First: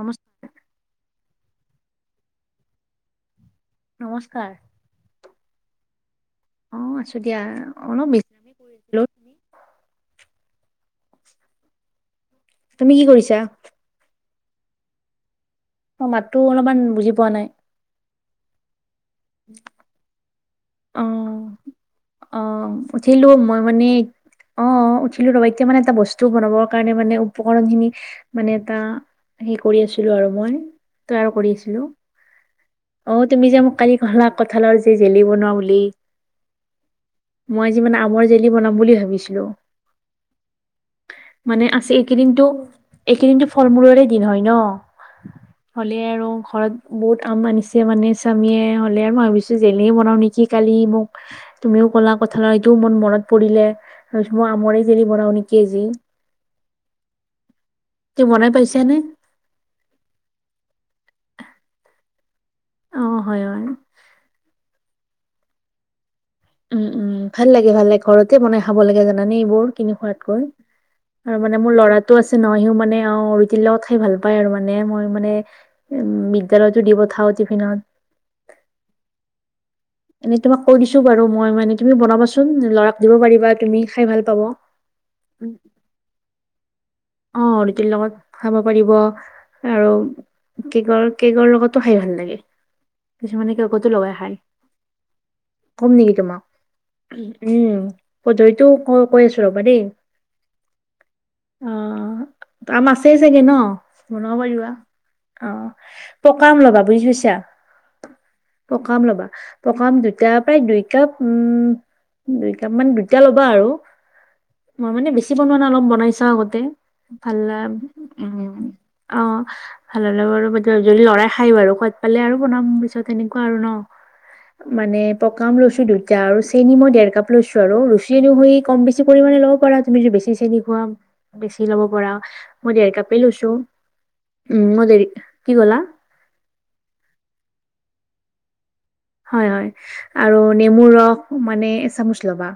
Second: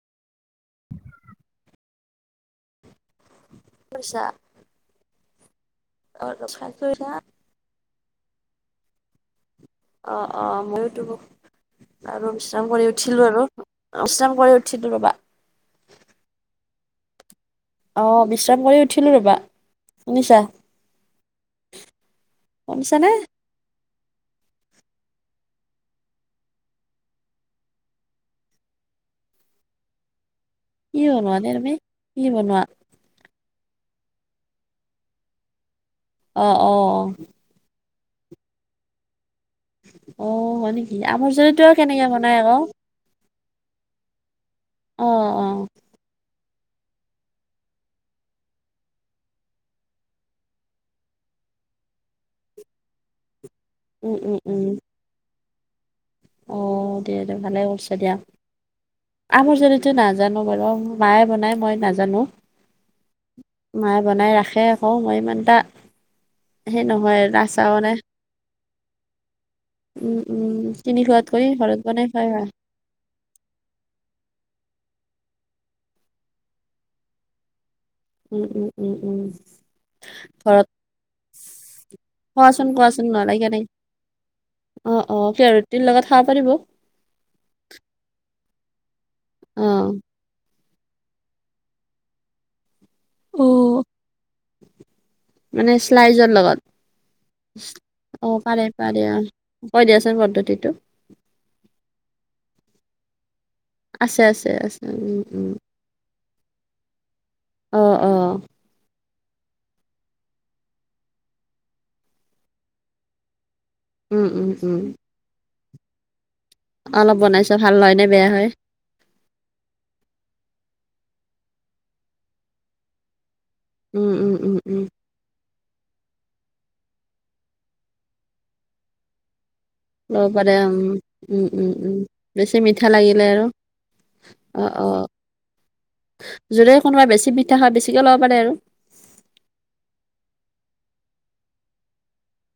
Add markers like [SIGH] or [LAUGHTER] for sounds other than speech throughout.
নমস্কাৰ কৰিছা নমস্কাৰ খাই অ কৰিছা আছো দিয়া অলপ বিশছ্ অ অ মইতো আৰু বিশ্ৰাম কৰি তুমি কি উঠিলো কৰিছা? আৰু বিশ্ৰাম হৈ উঠিলু ৰ'বা অ মাততো অলপমান বুজি পোৱা নাই অ বিশ্ৰাম কৰি উঠিলো ৰবা শুনিছা অ অ শুনিছানে উঠিলো মই মানে অ উঠিলো ৰ এতিয়া মানে এটা বস্তু বনাবৰ কাৰণে মানে উপকৰণ খিনি মানে এটা হ কি বনোৱা কৰি নে তুমি কি বনোৱা তুি [UNINTELLIGIBLE] কানি কঁঠলা কঁঠালৰ যি জেলি বনোৱা বুলি অ অ অ যি মে আমৰ জেলি বনাম বুলি ভাবিছো অ' হয় নেকি আমৰ জলিটো মানে আৰু আছে কেনেকে বনাই এইকেইদিনটো আকৌ এইকেইদিন ফল মুলৰেদিন হয় ন অ' অ' হ'লে আৰু ঘৰত বহুত আম আনিছে মানে স্বামীয়ে হ'লে আৰু মই ভাবিছো জেলে বনাও নেকি কালি মোক তুমিও ক'লা কথাল এইটোও মোৰ মনত পৰিলে উম তাৰপিছত উম মই উম আমৰে জেলি বৰা কে জি অ দিয়া দে ভালে কৰিছা দিয়া তুমি বনাই পাইছানে আমাৰ যনিতো নাজানো বাৰু মায়ে বনাই মই নাজানো অ হয় হয় মায়ে বনাই ৰাখে অ মই মনটাা উম উম ভাল লাগে ভাল লাগে ঘৰতে বনাই খাব লাগে জানানে এইবোৰ কিনি উম খোৱাতকৈ উম কিনি খোৱাত আৰু কৰি মানে মোৰ ঘৰত বনাই ল'ৰাতটো খাই আছে ভাল নহ সিও মানে অ ৰিতিৰ লগত খাই ভাল পায় আৰু মানে মানে মই মানে উ বিদ্য়ালয়তো দি পঠাও টিফিনত উম উম উম উম এনে তোমাক ঘৰত কৈ দিছো বাৰু মই মানে তুমি বনাবাচোন খোৱাচোন ল'ৰাক খোৱাচোন দিব নহ'লে পাৰিবা কেনে তুমি খাই ভাল পাব অ অ উম স ৰুটিৰ লগত খাব পাৰিব অ উিক লগ লগত খাব পাৰিব আৰু কেকৰ কেকৰ লগতো খাই ভাল লাগে কিছুমানে অ কতো লগাই হয় মানে চলাইজৰ লগত উম অ', পাৰে পধৰিতো ক পাৰে অ'। কৈ আছো ৰ'বা দেই কৈ দিয়াচোন পদ্ধতিটো অ ত ম আাছেই চাগে ন আছে বনাব আছে পাৰিবা আছে উম, উম। অ পকা আম ল'বা বুজি পাইছা অ', অ', পকা আম ল'বা। পকা আম দুইটা প্ৰায় দুই কাপ উম দুই কাপ মান দুইটা ল'বা আৰু। উম উম উম। মই [UNINTELLIGIBLE] অলপ বনাইছা আগতে অলপ ভাল বনাই চোৱা আম হয় নে বেয়া হয়। উম অ ভাল হলে বাৰু [UNINTELLIGIBLE] যদি ল'ৰাই খাই বাৰু খোৱাদ পালে আৰু বনাম পিছত সেনেকুৱা আৰু ন উম, উম, উম, উম, মানে প কা আম লৈছো আৰু দুইটা আৰু চেনি মই ডেৰ কাপ লৈছো আৰু ৰুচি হৈয়ে কম-বেছি পৰিমানে লব পৰা তুমি যদি ল'ব বেছি পাৰে চেনি খোৱা উম, উম, বেছি উম, লব উম, পাৰা বেছি মই মিঠা দেৰ কাপেই লাগিলে আৰু লৈছো। অ উম মই অ দেৰি কি ক'লা যোনে কোনোবাই বেছি মিঠা খাই বেছিকে লব পাৰে আৰু। হয় হয় আৰু নেমুৰ ৰস মানে এচামুচ ল'বা।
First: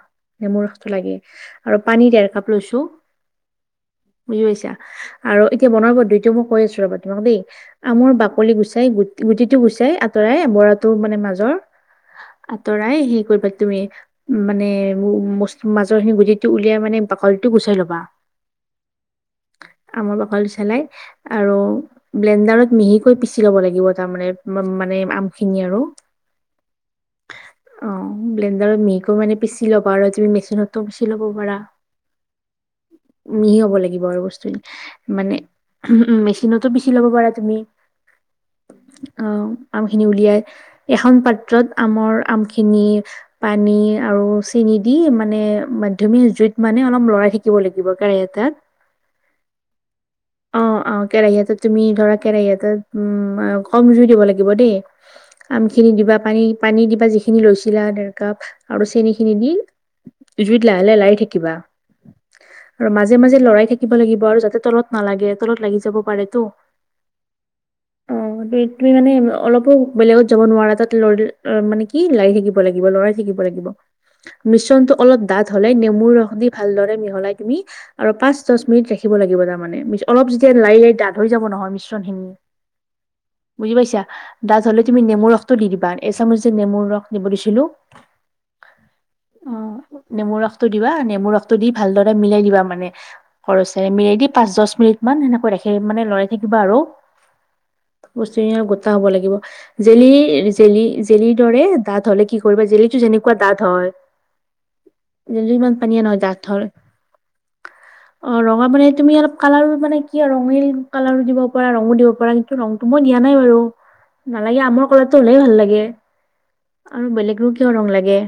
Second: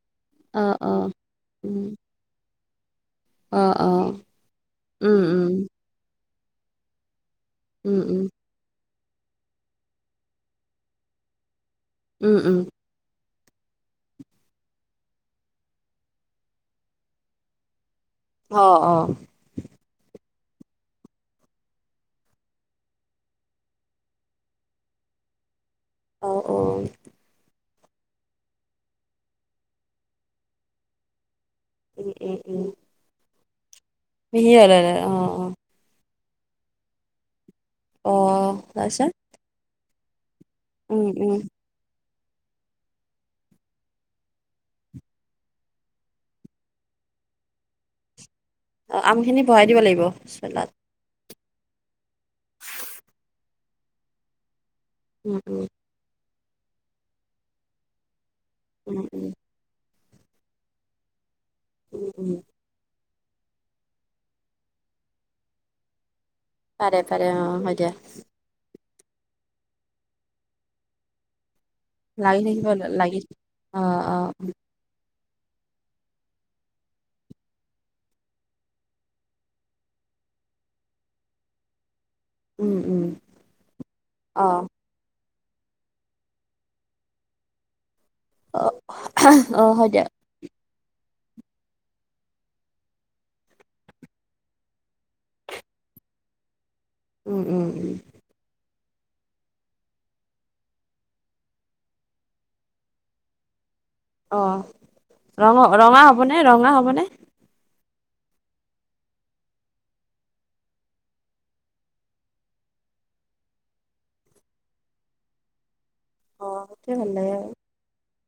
অ', নেমুৰ ৰসটো অ', লাগে আৰু উম। পানী ডেৰ কাপ লৈছো। অ', অ', বুজি পাইছা? উম, উম, আৰু এতিয়া বনাও মই দুইটা কৈ আছো ৰবা তোমাক দেই। উম, আমোৰ উম, বাকলি গুচাই গু গুটিটো গুচাই আঁতৰাই বৰাটো মানে মাজৰ উম, উম, আঁতৰাই সেই কৰিবা তুমি উ মানে মাজৰ খিনি গুটিটো উলিয়াই মানে বাকলিটো গুচাই ল'বা অ অ। আমৰ বাকলিটো চেলাই আৰু ব্লেণ্ডাৰত মিহিকৈ পিচি ল'ব লাগিব তাৰমানে মানে আমখিনি আৰু। অ অ। অ ব্লেণ্ডাৰত মিহিকৈ মানে পিচি ল'বা আৰু তুমি মেচিনতো পিচি ল'ব পাৰা। উম উম উম। মিহি হ'ব লাগিব আৰু বস্তু মিহি হ'ললে অ', মানে অ', উ মেচিনতো পিচি ল'ব পাৰা তুমি। অ', তাৰপিছত অ আমখিনি উলিয়াই উম, এখন উম, পাত্ৰত আমৰ আমখিনি পানী আৰু চেনি দি মানে মধ্যমীয়া জুইত মানে অলপ লৰাই থাকিব লাগিব কেৰাহী এটাত। অ আমখিনি বঢ়াই দিব লাগিব? অ চোলাত অ কেৰাহী এটাত তুমি ধৰা কেৰাহী এটাত উম কম জুই দিব লাগিব দেই। উম, উম, আমখিনি দিবা, পানী পানী দিবা যিখিনি লৈছিলা আৰু উম, উম, চেনিখিনি দি জুইত লাহে লাহে লাৰি থাকিবা উম, উম, আৰু মাজে মাজে মাজে লৰাই থাকিব লাগিব আৰু যাতে তলত নালাগে তলত লাগি যাব পাৰে। পাৰে পাৰে অ হয় দিয়া। তুমি তুমি মানে অলপো বেলেগত যাব নোৱাৰা তাত লৰি মানে কি লাৰি লাগি থাকিব লাগিব, লৰাই লাগি থাকিব লাগিব অ', অ', মিশ্ৰণটো অলপ ডাঠ হ'লে নেমুৰ ৰস দি ভালদৰে মিহলাই তুমি আৰু পাঁচ দচ মিনিট ৰাখিব লাগিব তাৰমানে। অলপ যেতিয়া লাৰি লাৰি ডাঠ হৈ যাব নহয় মিশ্ৰ [UNINTELLIGIBLE] উম, উম, বুজি পাইছা ডাঠ অ', হলে তুমি নেমুৰ ৰস দি দিবা এচামুচ যে নেমুৰ ৰস দিব দিছিলো অ অ হয় দিয়া নেমুৰ ৰসটো দিবা নেমুৰ ৰসটো দি ভালদৰে মিলাই দিবা মানে কৰচেৰে মিনিট মান সেনেকৈ ৰাখি মানে লৰাই থাকিব আৰু উম উম উম। বস্তুখিনি অলপ গোটা হব লাগিব জেলি জেলি জেলিৰ দৰে দাঁত হলে কি কৰিবা জেলিটো যেনেকুৱা দাত হয় অ জেলিটো ৰঙা ইমান পানীয়া ৰঙা নহয় ডাঠ হ'বনে, হয়। ৰঙা হ'বনে? অ ৰঙা বনাই তুমি অলপ কালাৰ মানে কি ৰঙিল কালাৰো, দিব পাৰা ৰঙো দিব পাৰা কিন্তু ৰংটো মই দিয়া নাই বাৰু। নালাগে আমাৰ কলাৰটো হওলেই ভাল লাগে। অ', সেইটোৱে আৰু ভাল লাগে বেলেগৰো কিয় ৰং লাগে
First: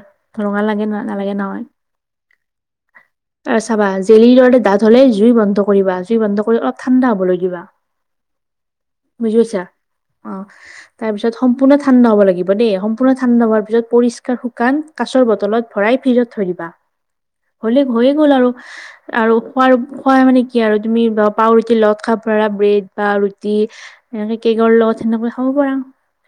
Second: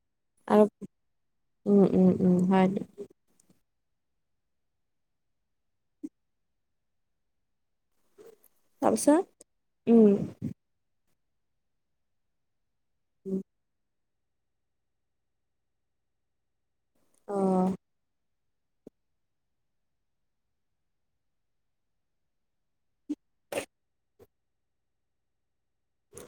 ৰঙা আৰু লাগে নালাগে নহ। উম, উম, উম, হয় দিয়া। আছ বা জেলিৰ দৰে ডাঠ হলে জুই বন্ধ কৰিবা জুই বন্ধ কৰি অলপ ঠাণ্ডা হ'বলৈ দিবা। তাৰপিছত বুজি পাইছা উম, অ',। তাৰ পিছত সম্পূৰ্ণ ঠাণ্ড হব লাগিব দেই সম্পূৰ্ণ উম, ঠাণ্ডা হোৱাৰ পিছত পৰিষ্কাৰ শুকান কাচৰ বটলত ভৰাই ফ্ৰিজত থৈ দিবা অ', হলে হৈয়ে গ'ল আৰু। আৰু খোৱাৰ খোৱাই মানে কি আৰু তুমি বা পাও ৰুটিৰ লগত খাব পাৰা ব্ৰেড বা ৰুটি এনেকে কেকৰ লগত সেনেকৈ খাব পাৰা।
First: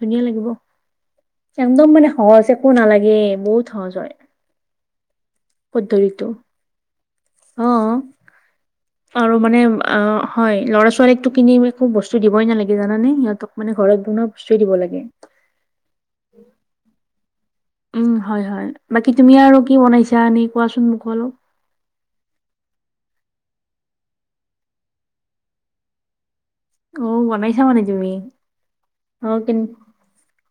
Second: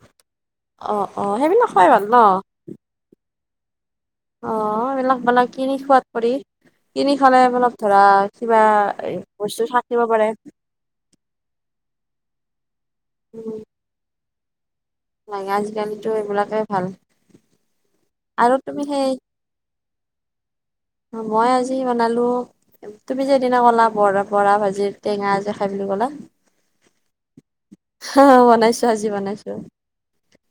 ধুনীয়া লাগিব অ', অ', সেইবিলাক খাই একদম ভাল মানে ন সহজ একো নালাগে বহুত সহজ হয়। অ', এইবিলাক মানে কিনি খোৱাত পদ্ধতিটো পৰি কিনি খালে অ অলপ ধৰা কিবা আৰু মানে বস্তু অ, থাকিব পাৰে হয় ল'ৰা ছোৱালীকতো কিনি একো বস্তু দিবই নালাগে। জানে সিহতক উম মানে ঘৰত বনোৱা দিব লাগে। লাগে আজিকালিতো এইবিলাকে ভাল উম হয়, আৰু হয় তুমি বাকী সেই তুমি আৰু কি বনাইছা এনে কোৱাচোন মোক অলপ মই আজি বনালো তুমি সিদিনা কলা বৰা বৰা ভাজি টেঙা যে খাই বুলি ক'লা অ', মনে আহ বনাইছো আজি বনাইছো্ কেন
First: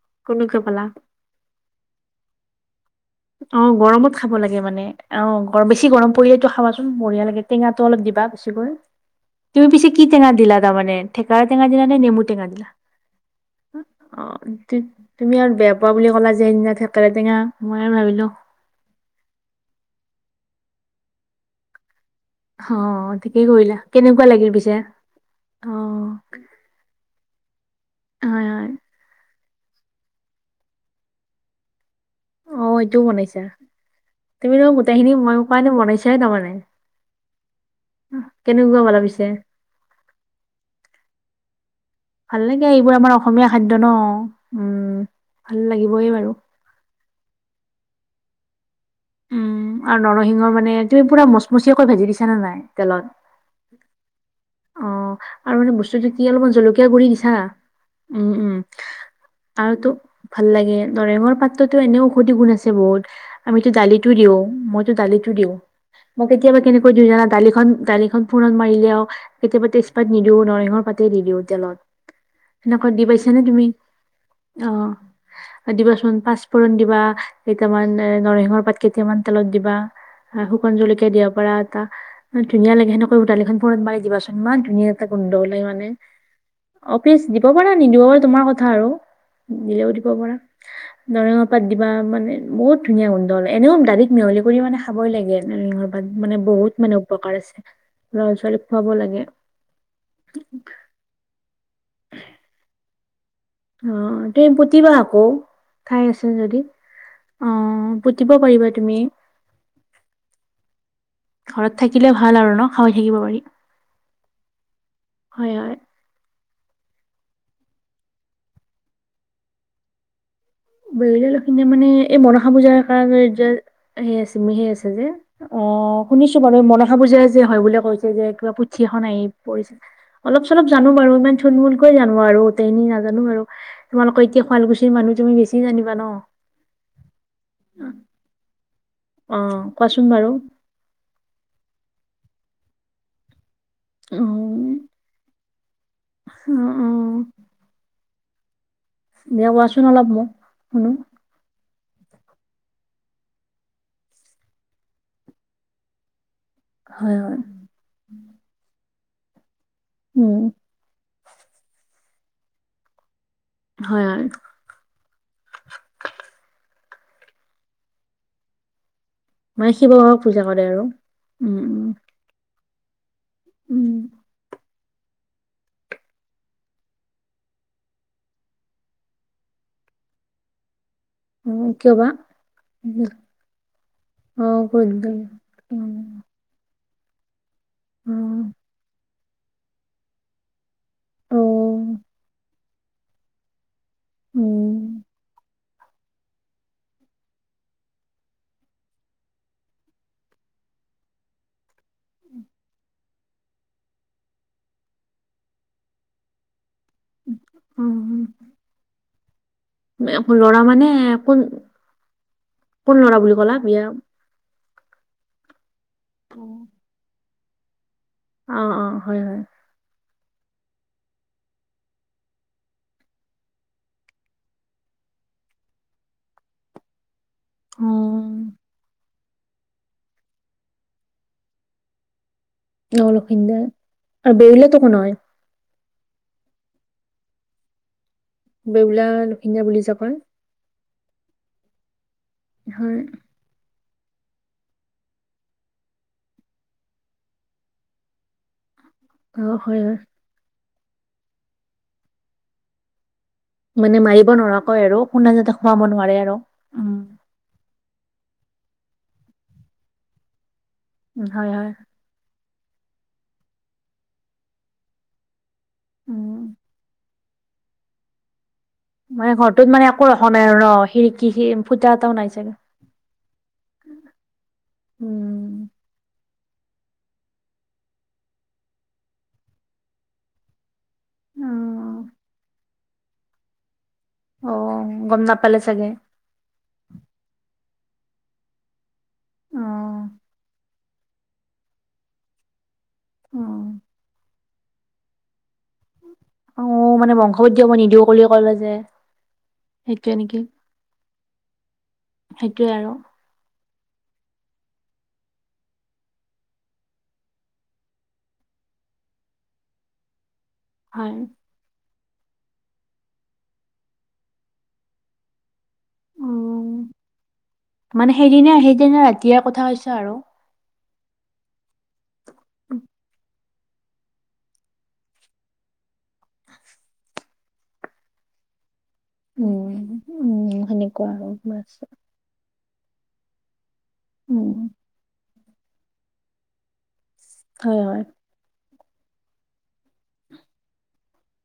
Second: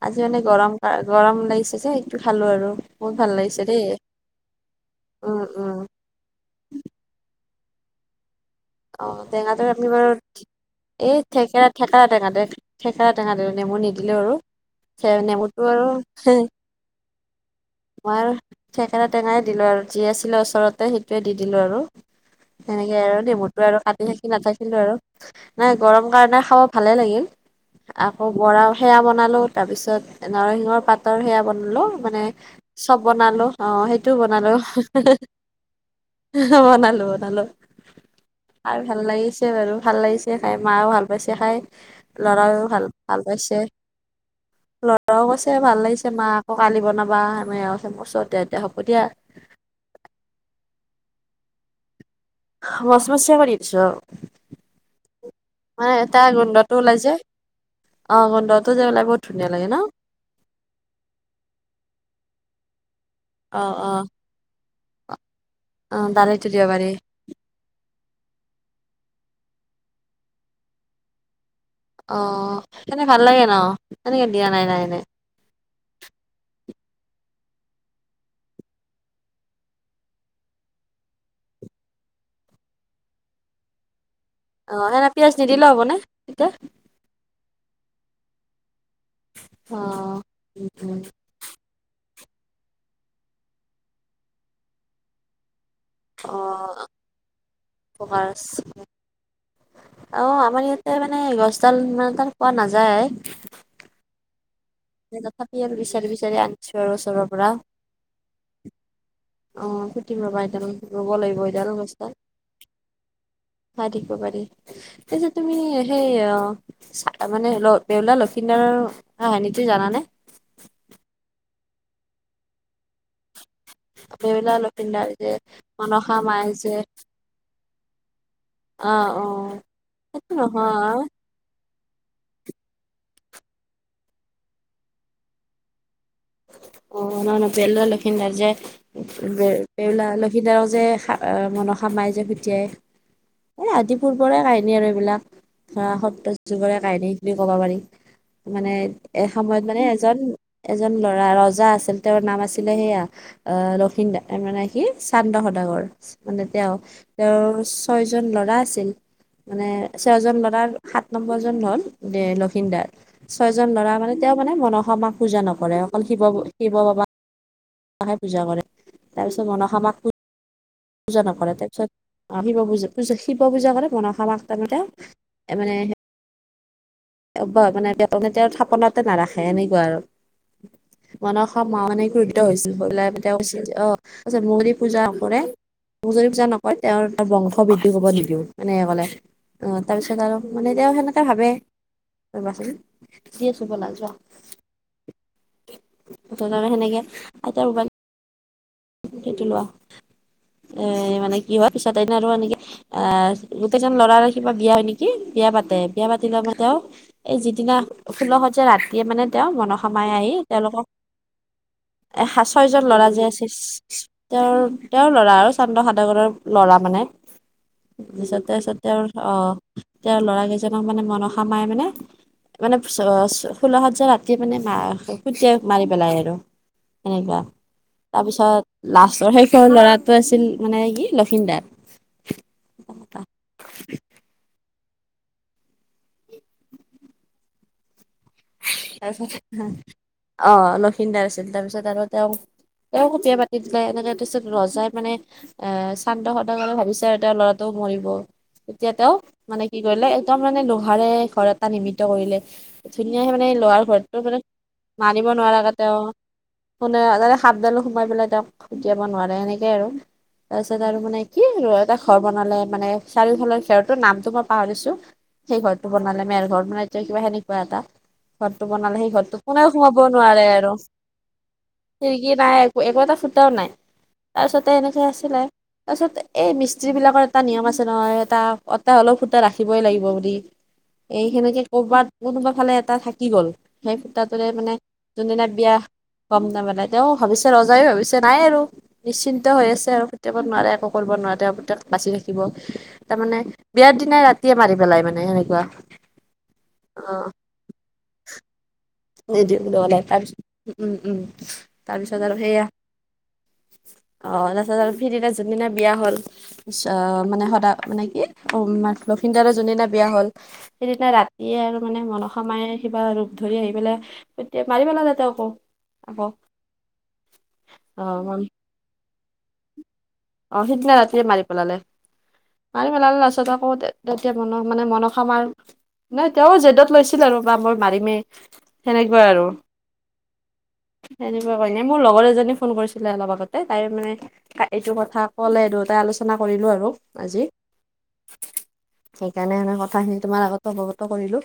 আজি মানে কেনেকৈ গৰম পালা ক গৰম লাগিছে যে সেইটো খালো আৰু বহুত ভাল লাগিছে অ', দেই গৰমত খাব লাগে মানে উম অ', উম বেছি গৰম পৰিলেতটো খাবাচোন বঢ়িয়া লাগে। টেঙাটো অলপ দিবা বেছি কৈ অ টেঙাটো তুমি আমি পিছে কি বাৰু টেঙা দিলা তাৰমানে এই ঠেকাৰা টেঙা থেকেৰা দিলা নে থেকেৰা নেমু দে টেঙা দিলা। থেকেৰা টেঙা দিলো নেমু নিদিলেও আৰু অ', তুমি আৰু বেয়া পোৱা বুলি কলা যে সেইদিনা ঠেকেৰা টেঙা। মই আৰু থেকেৰা টেঙাই দিলোঁ আৰু যি আছিলে ওচৰতে সেইটোৱে দি দিলোঁ আৰু। তেনেকে আৰু অ', ঠিকেই ক নেমুটো আৰু কাটি থাকি নাথাকিলো আৰু অ নাই গৰম কাৰণে খাব ভালে লাগিল। আকৌ হয় বৰা হয় সেৱয়া বনালো তাৰ পিছত নৰসিংহৰ পাতৰ সেয়া বনালো। মানে অ এইটোও চব বনাইছা বনালো অ সেইটোও তুমি বনালো দেখোন গোটেইখিনি মই কাৰণে বনালো। না [UNINTELLIGIBLE] উ। খাই ভাল লাগিছে বাৰু ভাল লাগিছে খাই মাও ভাল পাইছে খাই। লৰাও লাগে ভাল এইবোৰ আমাৰ ভাল অসমীয়া পাইছে খাদ্য ন উম লৰাও কৈছে ভাল লাগিবই লাগিছে মা বাৰু আকৌ কালি বনাব বামে আছ [UNINTELLIGIBLE] উম আৰু নৰসিংহৰ মানে তুমি পুৰা মচমচিয়াকৈ ভাজি দিছা জানা নাই মচ তেলত মচিয়া কৰি দিছো আৰু অ', আৰু মানে বস্তুটো এটা কি অলপমান গোন্ধটো জলকীয়া ওলাই গুড়ি যে দিছা। অ উম, উম গোন্ধটো যে ওলাই বহুত ধুনীয়া লাগে ন আৰুটো ভাল লাগে নৰেঙৰ পাত্ৰতো এনে ঔষধি গুণ আছে। বহুত। অ অ', দালিটো দি মইতো দালিটো দিও অ', মই দালিতো কেতিয়া দিব কেনেক পাৰি দিও জানা দা খন ফুৰত মাৰিলে আৰু কেতিয়াবা তেজপাত নিদিও নৰিংৰ পাতে দি দিওঁ তেলত। অ', সেনেকুৱা দি সনেক ভাল পাইছানে লাগে ন তুমি? সনেকে দিয়া নাই, নাই অ' এনে দিবাচোন পাঁচফোৰণ দিবা কেইটামান এ নৰসিংহৰ পাত কেইটামান তেলত দিবা। আৰু শুকান জলকীয়া দিব পৰা এটা ধুনীয়া লাগে, সেনেকৈ [UNINTELLIGIBLE] মাৰি দিবাচোন। ইমান অ ধুনীয়া এটা সেনে গোন্ধ পিয়াজ ওলাই নিদিলেও মানে হ'বনে তেতিয়া অফিচ দিব পৰা নিদিব পাৰ তোমাৰ কথা আৰু অ দিলেও দিব পাৰা উম, উম, নৰসিংহ পাত দিবা মানে বহুত ধুনীয়া গোণ্ড এনেও দালিত মিহলি কৰি মানে খাবই লাগে। অ মানে বহুত মানে উপকাৰ আছে ল'ৰা পকাৰচ ছোৱালীক খুৱাব লাগে। অ', আমাৰ ইয়াতে মানে গছডাল মানে তাত পোৱা নাযায়। [UNINTELLIGIBLE] পুতিবা আকৌ তথাপি আৰু ঠাই বিচাৰি আছে বিচাৰি যদি আনিছো আৰু ওচৰৰ পৰা আহ পুতিব পাৰিবা তুমি অ', পুটি ৰবা এটা মান। ঘৰত থাকিলে ভাল আৰু ন খাই থাকিব পাৰি। [UNINTELLIGIBLE] হয় তুমি হয় সেই অ ত মানে বেউলা লক্ষিদাৰৰ কাহানিটো জানানে। বেউলা লখিম মানে এই মনসা পূজাৰ কাৰণে যে সেই আছে, বেউলা সেই আছে যে লক্ষিন্দাৰ অ মনসা শুনিছো মাই বাৰু যে মনসা পূজাই যে হয় বুলি কৈছে যে কিবা পুথি এখন অ', আহি অ', পৰিছিল সেইটো অলপ চলপ নহয় জানো অ', বাৰু ইমান থুলমূল জানো আৰু গোটেই খিনি নাজানো আৰু তোমালোকৰ এতিয়া শুৱালকুছিৰ মানুহ তুমি বেছি জানিবা ন। নাই নাই বেউলা লখিন্দৰ অ যে কোৱাচোন বেউলা বাৰু লক্ষীদাৰক যে মনসা মাই যে খুটিয়াই এই আদি অ পূৰ্বৰে কাহিনী আৰু এইবিলাক ধৰা সত্য অ যুগৰে অ কাহিনী বুলি ক'ব পাৰি। মানে দিয়া এসময়ত মানে কোৱাচোন অলপ এজন, মোক শুনো এজন ল'ৰা ৰজা আছে। তেওঁৰ নাম আছিলে সেয়া আহ লক্ষিণ দা মানে কি চান্দ সদাগৰ। মানে তেওঁ, হয় হয় তেওঁৰ ছয়জন ল'ৰা আছিল। মানে উম ছয়জন ল'ৰাৰ সাত নম্বৰ জন হ'ল দে লক্ষীনদৰ। ছয়জন ল'ৰা হয় মানে হয় তেওঁ মানে মনসা মাক পূজা নকৰে। অকল শিৱ, শিৱ বাবা পূজা কৰে তাৰপিছত মানে মনসা শিৱ মাক বাবাক পূজা কৰে আৰু পূজা নকৰে উম তাৰ উম পিছত আহিব পুজা শিৱ পূজা কৰে উম মনসা মাক তাৰমানে মানে [UNINTELLIGIBLE] তেওঁৰ থাপনাতে নাৰাখে এনেকুৱা আৰু উম, কিয় বা [UNINTELLIGIBLE] পূজা কৰে মোক যদি পূজা নকৰে তেওঁৰ বংশ বৃদ্ধি হব নিদিও, মানে তেনেকৈ কলে। অ তাৰপিছত আৰু মানে এতিয়াও সেনেকে ভাবে। দি আছো বলা যোৱা। উম, সেনেকে [UNINTELLIGIBLE] এইটো লোৱা এ মানে কি হয় পিছত এনে আৰু এনেকি এ গোটেইজন লৰা কিবা বিয়া হয় নেকি। বিয়া পাতে বিয়া পাতিলে তেওঁ, এই যিদিনা ষোল হাজাৰ যে [UNINTELLIGIBLE] মানে তেওঁ মনসা মাই আহি ল'ৰা তেওঁলোকৰ মানে কোন, এ সাত ছয় জন কোন ল'ৰা যে বুলি আছিল ক'লা বিয়া? তেওঁৰ, তেওঁৰ ল'ৰা আৰু চান্দ সদাগৰৰ অ', লৰা মানে পিছত তাৰপিছত অ', তেওঁৰ হয়, হয়। আহ তেওঁৰ ল'ৰা কেইজনক মানে মনসা মাই মানে মানে ফুল শৈজা ৰাতিয়ে মানে খুটিয়াই মাৰি পেলাই আৰু এনেকোৱা। অ', তাৰপিছত লাষ্টৰ শেষ ল'ৰাটো আছিল মানে কি লখিন্দৰ। লখিন্দৰ আৰু বেউলা টো কোন হয়। বেউলা লখিন্দৰ বুলি যে [UNINTELLIGIBLE] কয়। অ আছিল তাৰপিছত আৰু তেওঁ, হয়, তেওঁ বিয়া পাতি এনেকে তাৰপিছত ৰজাই মানে এ চান্দ সদাগৰ ভাবিছে আৰু তেওঁৰ ল'ৰাটোও মৰিব। তেতিয়া তেওঁ অ', মানে কি হয়, হয়। কৰিলে একদম মানে লোহাৰে ঘৰ এটা নিৰ্মিত কৰিলে। [UNINTELLIGIBLE] মান ঘৰতো মাৰিব মানে নোৱাৰাকৈ আৰু মাৰিব খুন্দা যাতে নোৱাৰাকে খুৱাব নোৱাৰে আৰু। উম, তেওঁ সাপডাল সোমাই পেলাই তেওঁক ফুটিয়াব নোৱাৰে এনেকে আৰু তাৰ পিছত আৰু মানে উম, কি হয়, হয়। ৰ মানে চাৰিওফালৰ খেৰটো নামটো মই পাহৰিছো সেই ঘৰটো বনালে উম, মেৰ ঘৰ মানে এতিয়া কিবা সেনেক ক এটা ঘৰটো বনালে সেই মানে ঘৰটো ঘৰটোত কোনেও মানে সোমাব একো ৰখা নাই নোৱাৰে ন? আৰু খিৰিকী, সি- ফুটা এটাও হিৰিকি চাগে। নাই একো একো এটা ফুটাও নাই তাৰপিছতে এনেকে আছিলে উম, তাৰপিছতে এই মিস্ত্ৰী বিলাকৰ এটা নিয়ম আছে নহয় এটা এটা হ'লেও ফুটা ৰাখিবই লাগিব বুলি। এই সেনেকে কৰবাত অ', কোনোবা ফালে এটা থাকি গ'ল। সেই সুতটোৰে মানে অ', গম যোনদিনা নাপালে বিয়া চাগে। গম নাপালাই তেওঁ ভাবিছে ৰ যায় ভাবিছে নাই আৰু নিশ্চিন্ত হৈ আছে আৰু অ', কেতিয়াবা নোৱাৰে একো কৰিব নোৱাৰেপক বাচি থাকিব তাৰ মানে অ', বিয়াৰ দিনাই ৰাতিয়ে মাৰি পেলাই মানে সেনেকুৱা। অ মানে বংশভত মই নিদিও ক কলে যে স সেইটোৱে নেকি তাৰপিছত উম উম তাৰপিছত আৰু সেইটোৱে সেয়া [INAUDIBLE] অ' তাৰপিছত আৰু সিদিনা যোনদিনা বিয়া হ'ল ছ মানে সদা মানে কি [UNINTELLIGIBLE] যোনদিনা বিয়া হ'ল সেইদিনা হয় ৰাতিয়ে আৰু মানে মনসা মায়ে কিবা ৰূপ ধৰি আহি লে তেতিয়া মাৰি পেলালে [UNINTELLIGIBLE] আকৌ। উম, অ মানে সেইদিনা- সেইদিনা ৰাতিয়ে কথা হৈছে আৰু। অ' সিদিনা ৰাতিয়ে মাৰি পেলালে মাৰি, মাৰি পেলালে লাষ্টত আৰু [UNINTELLIGIBLE] তেতিয়া মন মানে মনসা মাৰ নাই তেওঁ জেদত লৈছিল আৰু বা মই মাৰিমেই। তেনেকুৱাই আৰু উম, উম, আৰু সেনেকুৱা কৈ মোৰ লগৰ এজনী ফোন কৰিছিলে অলপ আগতে। তাই মানে উম, এইটো কথা ক'লে দুটাই আলোচনা কৰিলো আৰু। আজি। হয়, হয়। সেইকাৰণে মানে কথাখিনি তোমাৰ আগতে অৱগত কৰিলো।